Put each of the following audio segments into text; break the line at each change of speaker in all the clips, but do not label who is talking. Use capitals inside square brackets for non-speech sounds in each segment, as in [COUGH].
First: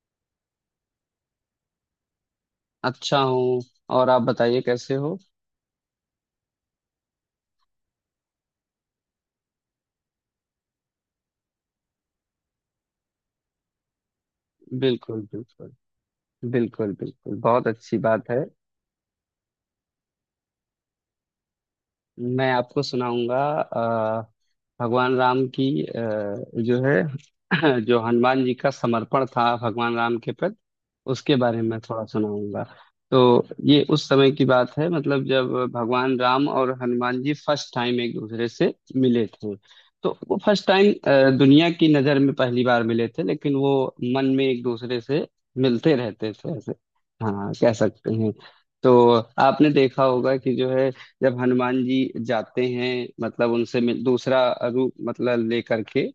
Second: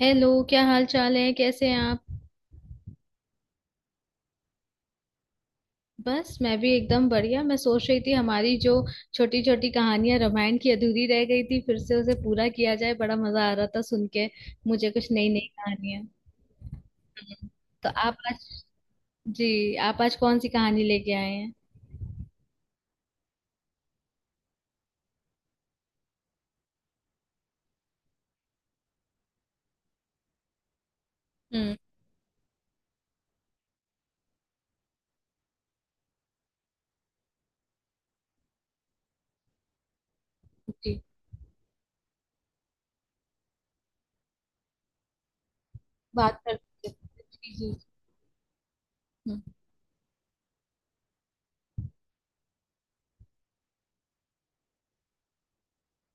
Hello, क्या हाल चाल है, कैसे हैं आप।
अच्छा हूँ। और आप बताइए कैसे हो।
बस मैं भी एकदम बढ़िया। मैं सोच रही थी हमारी जो छोटी छोटी कहानियां रामायण की अधूरी रह गई थी, फिर से उसे पूरा किया जाए। बड़ा मजा आ रहा था सुन के मुझे कुछ
बिल्कुल
नई नई
बिल्कुल।
कहानियां।
बिल्कुल बिल्कुल,
हम्म।
बहुत
तो
अच्छी
आप
बात है।
आज जी आप आज कौन सी कहानी लेके आए हैं।
मैं आपको सुनाऊंगा भगवान राम की, जो है [CLEARS THROAT] जो हनुमान जी का समर्पण था भगवान राम के प्रति, उसके बारे में
हम्म।
मैं थोड़ा सुनाऊंगा। तो ये उस समय की बात है मतलब जब भगवान राम और हनुमान जी फर्स्ट टाइम एक दूसरे से मिले थे। तो वो फर्स्ट टाइम
जी,
दुनिया की नज़र में पहली बार मिले थे, लेकिन वो मन में एक दूसरे से मिलते रहते
बात
थे ऐसे।
करते हैं।
हाँ,
जी
कह
जी।
सकते हैं। तो
हम्म।
आपने देखा होगा कि जो है जब हनुमान जी जाते हैं मतलब उनसे मिल, दूसरा रूप मतलब लेकर के,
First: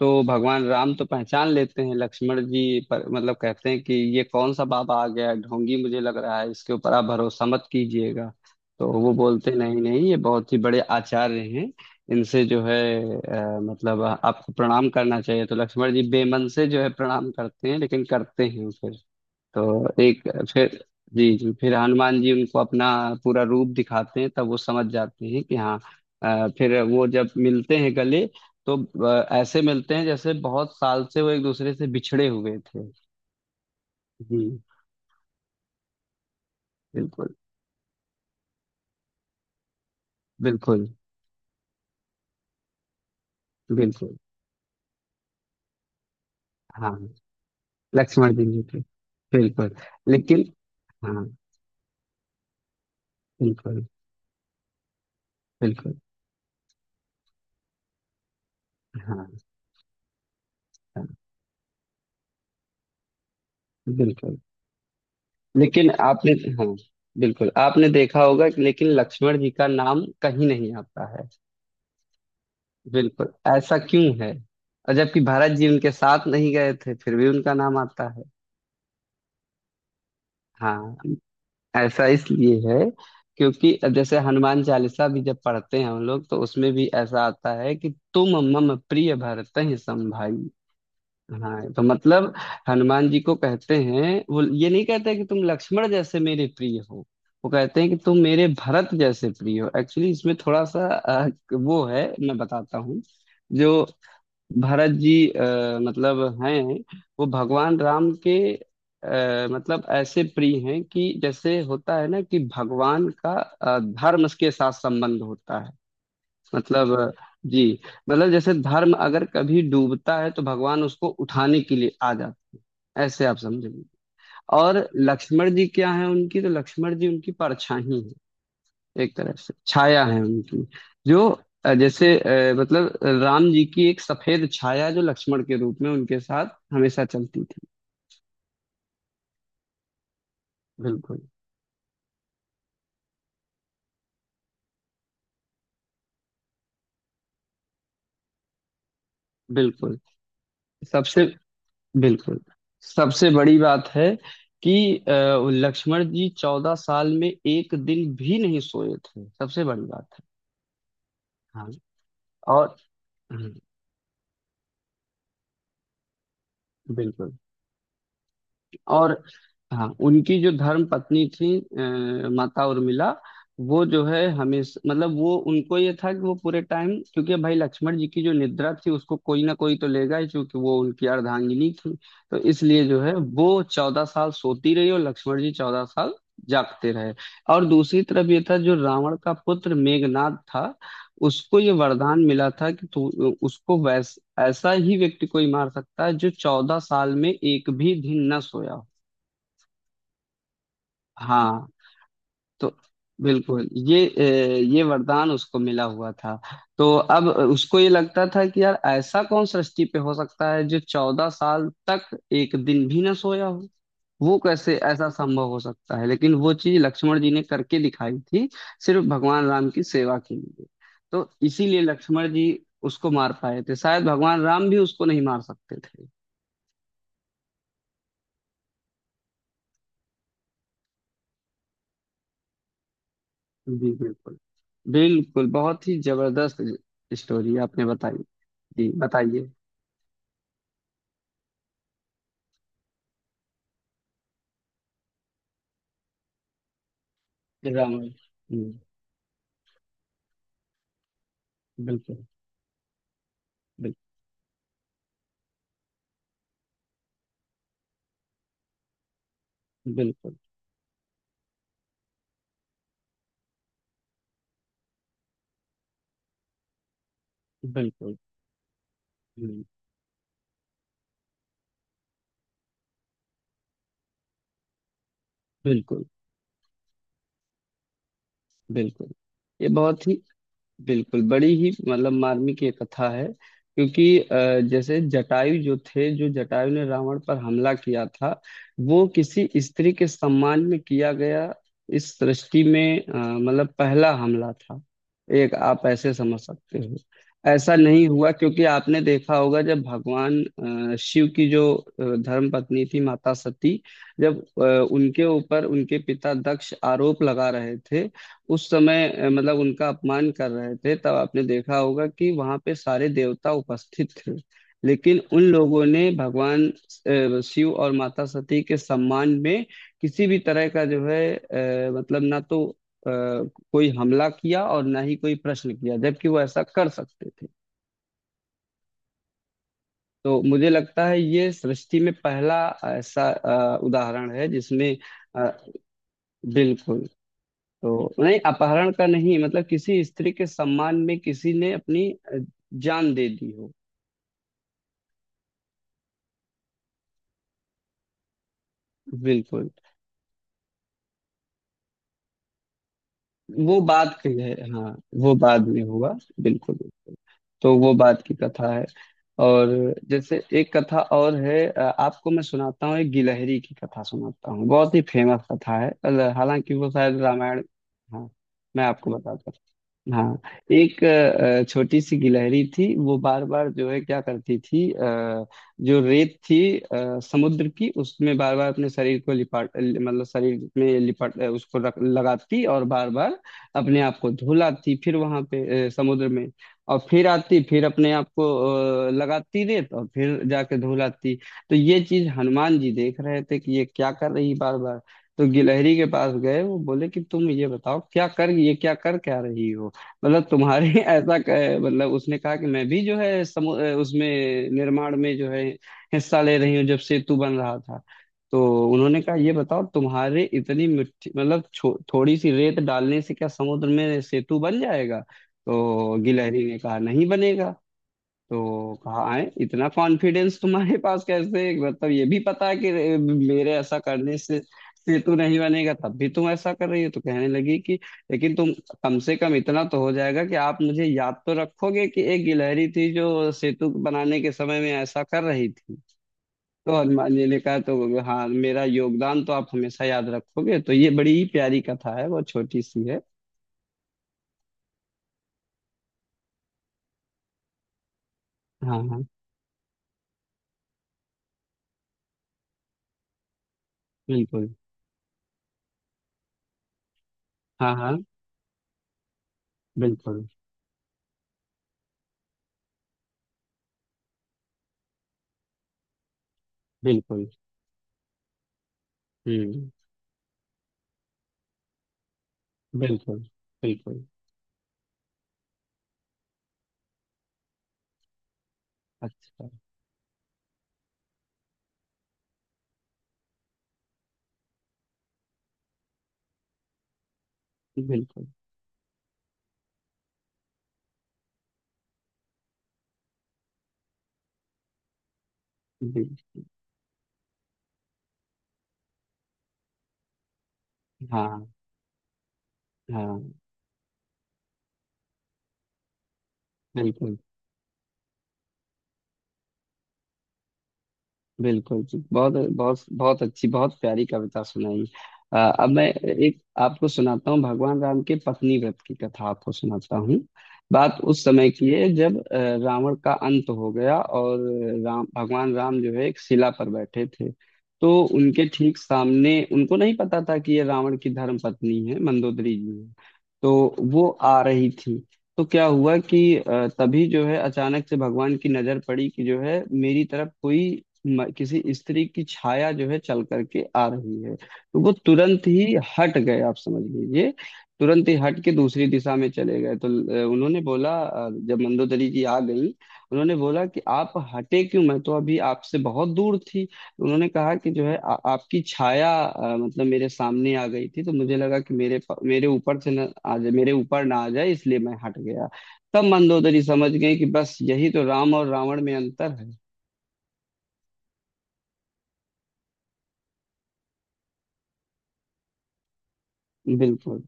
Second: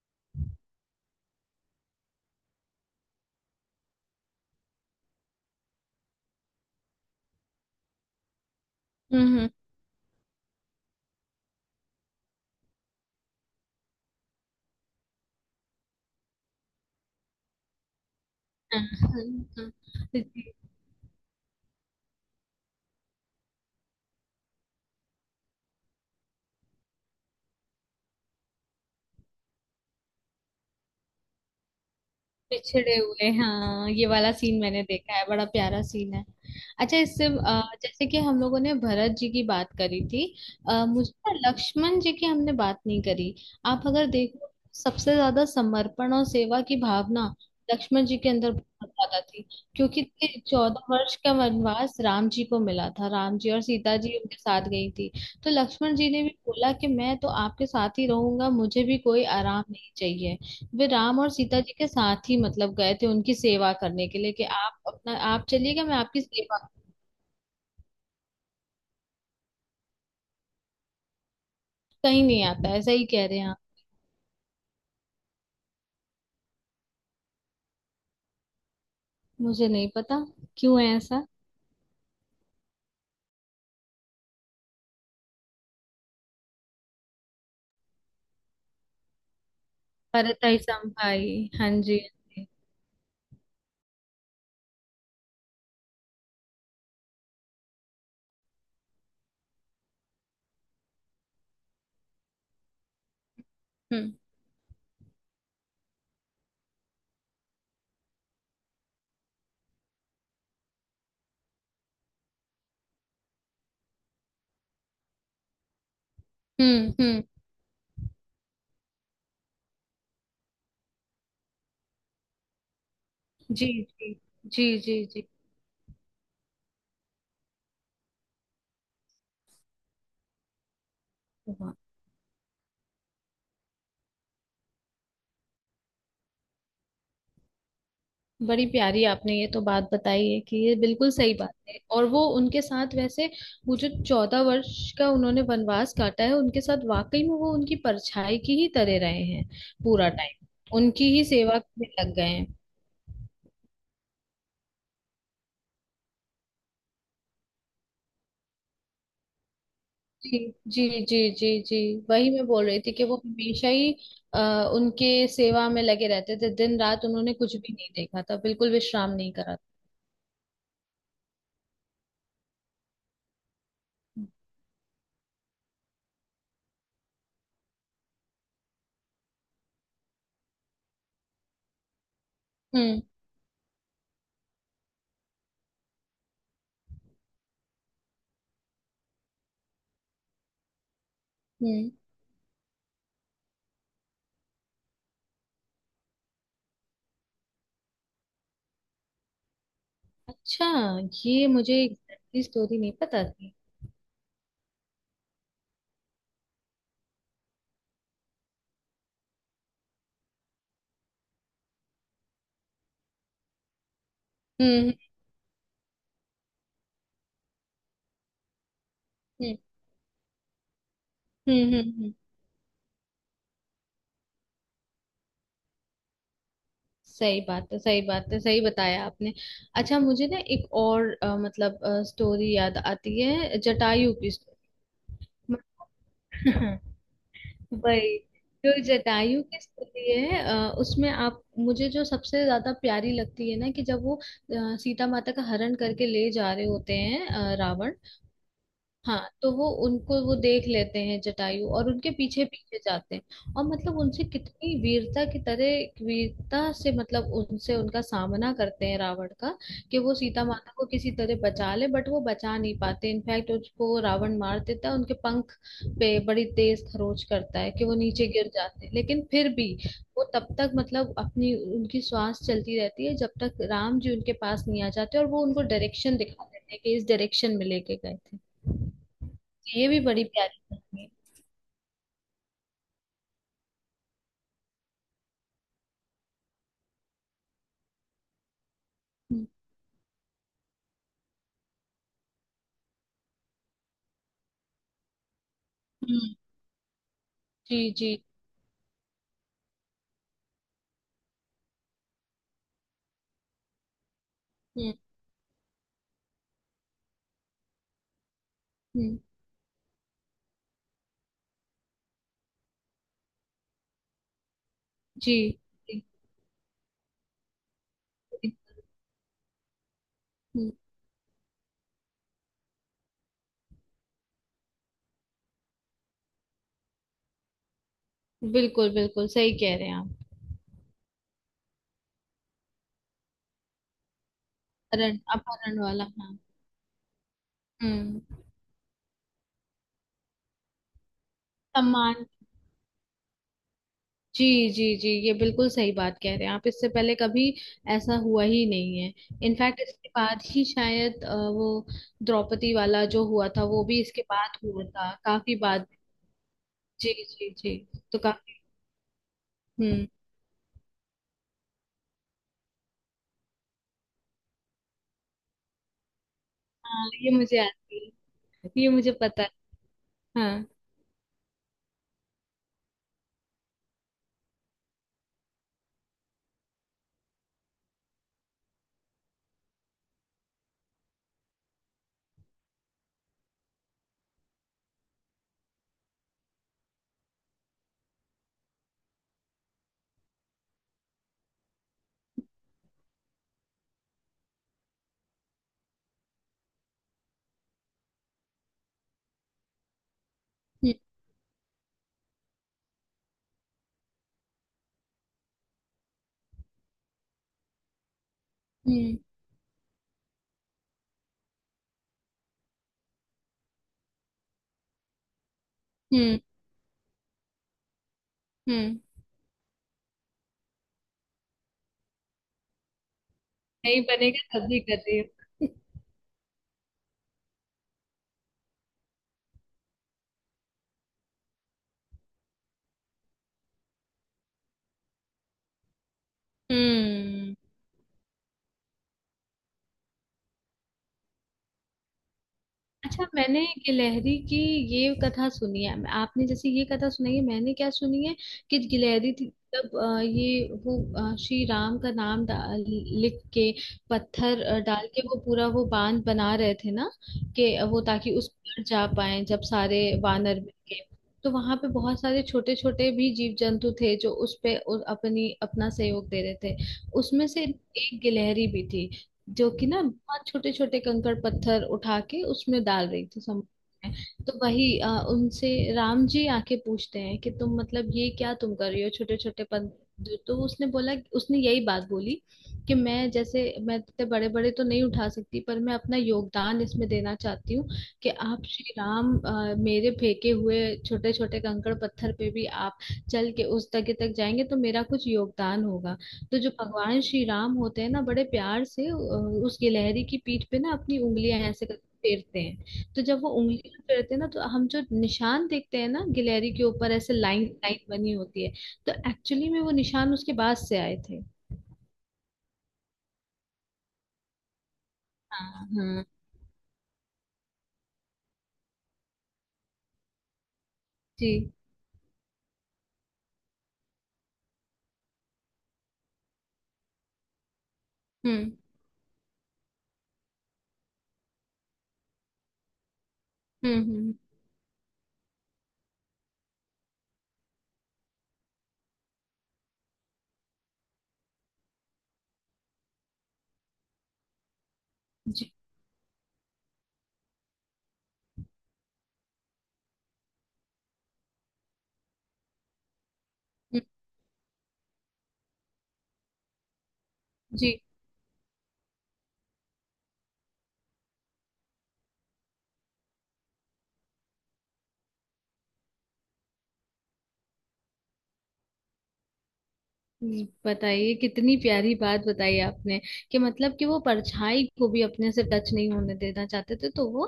तो भगवान राम तो पहचान लेते हैं, लक्ष्मण जी पर मतलब कहते हैं कि ये कौन सा बाबा आ गया है? ढोंगी मुझे लग रहा है, इसके ऊपर आप भरोसा मत कीजिएगा। तो वो
हम्म, हम्म।
बोलते नहीं नहीं, ये बहुत ही बड़े आचार्य हैं, इनसे जो है मतलब आपको प्रणाम करना चाहिए। तो लक्ष्मण जी बेमन से जो है प्रणाम करते हैं, लेकिन करते हैं।
हाँ, हाँ, हाँ।
तो एक,
जी।
फिर, जी जी, फिर हनुमान जी उनको अपना पूरा रूप दिखाते हैं, तब वो समझ जाते हैं कि हाँ। फिर वो जब मिलते हैं गले, तो ऐसे मिलते हैं जैसे बहुत साल से वो एक दूसरे से बिछड़े हुए थे।
पिछड़े हुए हाँ, ये वाला
जी
सीन मैंने देखा है, बड़ा प्यारा सीन है। अच्छा, इससे
बिल्कुल
जैसे कि हम लोगों ने भरत जी की बात करी थी।
बिल्कुल।
मुझे ना लक्ष्मण जी की हमने बात नहीं करी। आप अगर
बिल्कुल
देखो, सबसे ज्यादा समर्पण और सेवा की
हाँ,
भावना लक्ष्मण जी के
लक्ष्मण जी
अंदर
जी थे।
बहुत ज्यादा थी,
बिल्कुल,
क्योंकि
लेकिन।
14 वर्ष
हाँ,
का वनवास राम जी को मिला था। राम जी और
बिल्कुल
सीता जी उनके साथ गई थी। तो
बिल्कुल।
लक्ष्मण जी ने भी बोला कि मैं तो आपके साथ ही रहूंगा, मुझे भी कोई
हाँ
आराम नहीं चाहिए। वे
हाँ,
राम और सीता जी के साथ ही मतलब गए थे उनकी सेवा करने के लिए
बिल्कुल,
कि आप अपना आप चलिएगा,
लेकिन
मैं आपकी
आपने। हाँ,
सेवा।
बिल्कुल, आपने देखा होगा कि लेकिन लक्ष्मण जी का नाम कहीं नहीं आता है।
कहीं नहीं आता, ऐसा ही कह
बिल्कुल,
रहे हैं आप।
ऐसा क्यों है? और जबकि भारत जी उनके साथ नहीं गए थे, फिर भी उनका नाम आता है।
मुझे नहीं पता क्यों है
हाँ,
ऐसा।
ऐसा इसलिए है क्योंकि जैसे हनुमान चालीसा भी जब पढ़ते हैं हम लोग, तो उसमें भी ऐसा आता है कि तुम मम प्रिय भरतहि सम भाई।
भरतई संभाई, हाँ
हाँ, तो
जी
मतलब
हाँ। जी।
हनुमान जी को कहते हैं, वो ये नहीं कहते कि तुम लक्ष्मण जैसे मेरे प्रिय हो। वो कहते हैं कि तुम मेरे भरत जैसे प्रिय हो। एक्चुअली इसमें थोड़ा सा वो है, मैं बताता हूँ। जो
हम्म,
भरत जी मतलब हैं, वो भगवान राम के मतलब ऐसे प्रिय हैं कि जैसे होता है ना कि भगवान का धर्म के साथ संबंध होता है। मतलब
हम्म, हम्म।
जी, मतलब जैसे धर्म अगर कभी डूबता है तो भगवान उसको उठाने के लिए आ जाते हैं। ऐसे आप
जी
समझिए।
जी जी
और
जी जी।
लक्ष्मण जी क्या है, उनकी, तो लक्ष्मण जी उनकी परछाई हैं, एक तरह से छाया है उनकी। जो
वाह।
जैसे, मतलब राम जी की एक सफेद छाया जो लक्ष्मण के रूप में उनके साथ हमेशा चलती थी।
बड़ी प्यारी आपने ये तो बात बताई है कि ये बिल्कुल
बिल्कुल
सही बात है। और वो उनके साथ वैसे, वो जो 14 वर्ष का उन्होंने वनवास काटा है, उनके साथ वाकई में वो उनकी परछाई की ही तरह रहे हैं।
बिल्कुल।
पूरा टाइम उनकी ही
सबसे,
सेवा में लग गए
बिल्कुल,
हैं।
सबसे बड़ी बात है कि लक्ष्मण जी चौदह साल में एक दिन भी नहीं सोए थे, सबसे बड़ी बात है।
जी जी जी जी
हाँ,
जी। वही मैं बोल
और
रही थी कि वो
हम्म,
हमेशा ही उनके सेवा में लगे रहते थे। दिन रात
बिल्कुल।
उन्होंने कुछ भी नहीं देखा था, बिल्कुल विश्राम
और
नहीं करा था।
हाँ, उनकी जो धर्म पत्नी थी माता उर्मिला, वो जो है हमेशा मतलब वो, उनको ये था कि वो पूरे टाइम, क्योंकि भाई लक्ष्मण जी की जो निद्रा थी उसको कोई ना कोई तो लेगा ही, क्योंकि वो उनकी अर्धांगिनी थी। तो इसलिए जो
हम्म,
है वो चौदह साल सोती रही और लक्ष्मण जी चौदह साल जागते रहे। और दूसरी तरफ ये था, जो रावण का पुत्र मेघनाद था, उसको ये
हम्म।
वरदान मिला था कि तू, उसको वैस ऐसा ही व्यक्ति कोई मार सकता है जो चौदह साल में एक भी दिन न सोया।
अच्छा, ये
हाँ,
मुझे एग्जैक्टली
तो
स्टोरी नहीं पता थी।
बिल्कुल ये ये वरदान उसको मिला हुआ था। तो अब उसको ये लगता था कि यार ऐसा कौन सृष्टि पे हो सकता है जो चौदह साल तक एक दिन भी ना सोया हो, वो कैसे
हम्म,
ऐसा संभव हो सकता है। लेकिन वो चीज लक्ष्मण जी ने करके दिखाई थी, सिर्फ भगवान
हम्म,
राम की सेवा के लिए। तो
हम्म, हम्म,
इसीलिए
हम्म।
लक्ष्मण जी उसको मार पाए थे, शायद भगवान राम भी उसको नहीं मार सकते।
सही बात है, सही बात है, सही बताया आपने। अच्छा, मुझे ना एक और मतलब स्टोरी याद आती है,
जी
जटायु की
बिल्कुल।
स्टोरी।
बिल्कुल बहुत ही जबरदस्त
[LAUGHS]
स्टोरी आपने
वही,
बताई।
जो
जी
जटायु
बताइए।
की स्टोरी है, उसमें आप मुझे जो सबसे ज्यादा प्यारी लगती है ना कि जब वो सीता माता का हरण करके ले जा रहे होते हैं,
राम।
रावण। हाँ, तो वो उनको वो देख लेते हैं जटायु, और उनके
बिल्कुल
पीछे पीछे जाते हैं, और मतलब
बिल्कुल।
उनसे कितनी वीरता की तरह, वीरता से मतलब उनसे उनका सामना करते हैं रावण का। कि वो
बिल्कुल
सीता माता को किसी तरह बचा ले, बट वो बचा नहीं पाते। इनफैक्ट उसको रावण मार देता है, उनके पंख पे बड़ी तेज खरोच करता है कि वो
बिल्कुल।
नीचे गिर जाते हैं। लेकिन फिर
हम्म,
भी वो तब तक मतलब अपनी उनकी श्वास चलती रहती है जब तक राम जी उनके पास नहीं आ जाते, और वो उनको
बिल्कुल
डायरेक्शन दिखा देते हैं कि इस डायरेक्शन में लेके गए थे।
बिल्कुल, ये
ये भी
बहुत ही
बड़ी प्यारी कहानी है।
बिल्कुल बड़ी ही मतलब मार्मिक ये कथा है। क्योंकि जैसे जटायु जो थे, जो जटायु ने रावण पर हमला किया था, वो
हुँ,
किसी स्त्री के सम्मान में किया गया, इस सृष्टि में मतलब पहला हमला था, एक आप ऐसे
हुँ,
समझ सकते हो। ऐसा
जी
नहीं
जी,
हुआ, क्योंकि आपने देखा होगा जब भगवान शिव की जो धर्म पत्नी थी माता सती, जब
हुँ,
उनके ऊपर उनके पिता दक्ष आरोप लगा रहे थे उस समय
हुँ,
मतलब उनका अपमान कर रहे थे, तब आपने देखा होगा कि वहां पे सारे देवता उपस्थित थे, लेकिन
जी
उन लोगों
जी,
ने भगवान शिव और माता
जी,
सती के सम्मान में किसी भी तरह
हुँ।
का जो है मतलब ना तो अ, कोई हमला किया और ना ही कोई प्रश्न किया, जबकि वो ऐसा कर सकते थे।
बिल्कुल, बिल्कुल सही कह रहे हैं आप।
तो मुझे लगता है ये सृष्टि में पहला ऐसा उदाहरण है जिसमें
अपहरण,
अ,
अपहरण वाला, हाँ।
बिल्कुल। तो नहीं,
हम्म।
अपहरण का नहीं, मतलब किसी स्त्री के सम्मान में किसी ने अपनी
सम्मान।
जान दे दी हो।
जी जी जी, ये बिल्कुल सही बात कह रहे हैं आप, इससे पहले कभी ऐसा हुआ ही नहीं है।
बिल्कुल,
इनफैक्ट इसके बाद ही शायद वो द्रौपदी वाला जो हुआ था
वो
वो भी
बाद
इसके
की है।
बाद हुआ
हाँ,
था,
वो
काफी
बाद में
बाद।
हुआ, बिल्कुल
जी
बिल्कुल।
जी जी।
तो वो
तो
बाद की
काफी।
कथा है। और
हम्म।
जैसे एक कथा और है, आपको मैं सुनाता हूँ, एक गिलहरी की कथा सुनाता हूँ, बहुत ही फेमस कथा है। हालांकि वो
हाँ,
शायद
ये मुझे
रामायण।
आती
हाँ,
है,
मैं
ये
आपको
मुझे पता है।
बताता हूँ। हाँ।
हाँ।
एक छोटी सी गिलहरी थी, वो बार बार जो है क्या करती थी, जो रेत थी समुद्र की, उसमें बार बार अपने शरीर को लिपाट, मतलब शरीर में लिपाट उसको रख लगाती, और बार बार अपने आप को धुलाती फिर वहां पे समुद्र में। और फिर आती फिर अपने आप को लगाती रेत और फिर जाके धुलाती। तो ये चीज हनुमान जी देख रहे थे कि ये क्या कर रही बार बार। तो गिलहरी के पास गए वो, बोले कि तुम ये बताओ क्या कर, ये क्या कर क्या रही हो, मतलब तुम्हारे
हम्म,
[LAUGHS] ऐसा मतलब। उसने कहा कि मैं भी जो है उसमें निर्माण में जो है हिस्सा ले रही हूँ जब सेतु बन रहा था। तो उन्होंने कहा ये बताओ तुम्हारे इतनी मिट्टी, मतलब थोड़ी सी रेत डालने से क्या समुद्र में सेतु बन जाएगा? तो
हम्म,
गिलहरी ने कहा नहीं बनेगा। तो
हम्म।
कहा आए इतना कॉन्फिडेंस तुम्हारे पास कैसे, मतलब ये भी पता है कि मेरे ऐसा
नहीं
करने
बनेगा
से
तभी कर रही
सेतु नहीं
हूँ।
बनेगा तब भी तुम ऐसा कर रही हो। तो कहने लगी कि लेकिन तुम, कम से कम इतना तो हो जाएगा कि आप मुझे याद तो रखोगे कि एक गिलहरी थी जो सेतु बनाने के समय में ऐसा कर रही थी। तो हनुमान जी
हम्म।
ने कहा तो हाँ, मेरा योगदान तो आप हमेशा याद रखोगे। तो ये बड़ी प्यारी कथा है, बहुत छोटी सी है।
अच्छा, मैंने गिलहरी की ये कथा सुनी है। आपने जैसे ये कथा सुनाई है, मैंने क्या सुनी है, कि
हाँ हाँ,
गिलहरी थी, तब ये वो श्री राम का नाम डाल, लिख के पत्थर
बिल्कुल।
डाल के वो पूरा वो बांध बना रहे थे ना। कि
हाँ
वो,
हाँ,
ताकि उस पर जा पाए जब सारे
बिल्कुल
वानर मिल के, तो वहां पे बहुत सारे छोटे छोटे भी जीव जंतु थे जो उस पे उ- अपनी अपना सहयोग दे रहे थे।
बिल्कुल।
उसमें से एक गिलहरी भी थी, जो कि
हम्म,
ना बहुत छोटे छोटे कंकड़ पत्थर उठा के उसमें डाल रही
बिल्कुल
थी, समुद्र में।
बिल्कुल।
तो वही उनसे राम जी आके पूछते हैं कि तुम मतलब ये क्या तुम कर रही हो छोटे छोटे
अच्छा,
पन। तो उसने बोला, उसने यही बात बोली कि मैं जैसे, मैं इतने बड़े बड़े तो नहीं उठा सकती, पर मैं अपना योगदान इसमें देना चाहती हूँ। कि
बिल्कुल
आप श्री राम मेरे फेंके हुए छोटे छोटे कंकड़ पत्थर पे भी आप चल के उस जगह तक जाएंगे, तो मेरा कुछ योगदान होगा।
बिल्कुल।
तो जो भगवान श्री राम होते हैं ना, बड़े प्यार से उस गिलहरी की पीठ पे ना अपनी उंगलियां
हाँ
ऐसे करके फेरते हैं। तो जब वो
हाँ,
उंगलियां फेरते हैं ना, तो हम जो निशान देखते हैं ना गिलहरी के ऊपर ऐसे
बिल्कुल
लाइन लाइन बनी होती है। तो एक्चुअली में वो निशान उसके बाद से आए थे।
बिल्कुल। जी बहुत बहुत बहुत अच्छी, बहुत प्यारी कविता सुनाई। अब
हाँ
मैं
हाँ,
एक आपको सुनाता हूँ, भगवान राम के पत्नी व्रत की कथा आपको सुनाता हूँ। बात उस समय
जी।
की है जब रावण का अंत हो गया, और राम, भगवान राम जो है एक शिला पर बैठे थे। तो उनके
हम्म,
ठीक सामने, उनको नहीं पता था कि ये रावण की धर्म पत्नी है, मंदोदरी जी है। तो
हम्म,
वो
हम्म।
आ रही थी। तो क्या हुआ कि तभी जो है अचानक से भगवान की नजर पड़ी कि जो है मेरी तरफ कोई किसी स्त्री की छाया जो है चल करके आ रही है। तो वो तुरंत
जी।
ही हट गए, आप समझ लीजिए। तुरंत ही हट के दूसरी दिशा में चले गए। तो उन्होंने बोला, जब मंदोदरी जी आ गई, उन्होंने बोला कि
हम्म,
आप हटे क्यों, मैं तो अभी आपसे बहुत दूर थी। उन्होंने कहा कि
जी।
जो है आपकी छाया मतलब मेरे सामने आ गई थी, तो मुझे लगा कि मेरे मेरे ऊपर से ना आ जाए, मेरे ऊपर ना आ जाए, इसलिए मैं हट गया। तब मंदोदरी समझ गई कि बस यही तो राम और रावण में अंतर है।
बताइए कितनी प्यारी बात बताई आपने कि मतलब कि वो परछाई को भी अपने से टच नहीं होने देना चाहते थे, तो
बिल्कुल।
वो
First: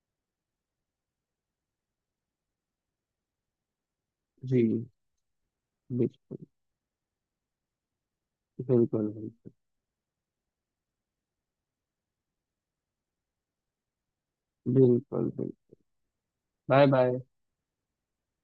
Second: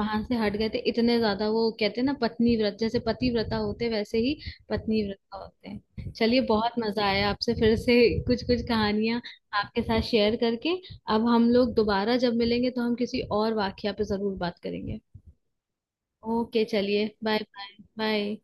वहां से हट गए थे। इतने ज्यादा, वो कहते हैं ना पत्नी व्रत, जैसे पतिव्रता होते वैसे ही
जी,
पत्नी व्रता होते हैं। चलिए,
बिल्कुल
बहुत मजा आया आपसे फिर से कुछ कुछ
बिल्कुल।
कहानियां
बिल्कुल
आपके साथ शेयर करके। अब हम लोग दोबारा जब मिलेंगे तो हम किसी और वाकया पे जरूर बात करेंगे।
बिल्कुल।
ओके,
बाय
चलिए,
बाय।
Bye bye bye.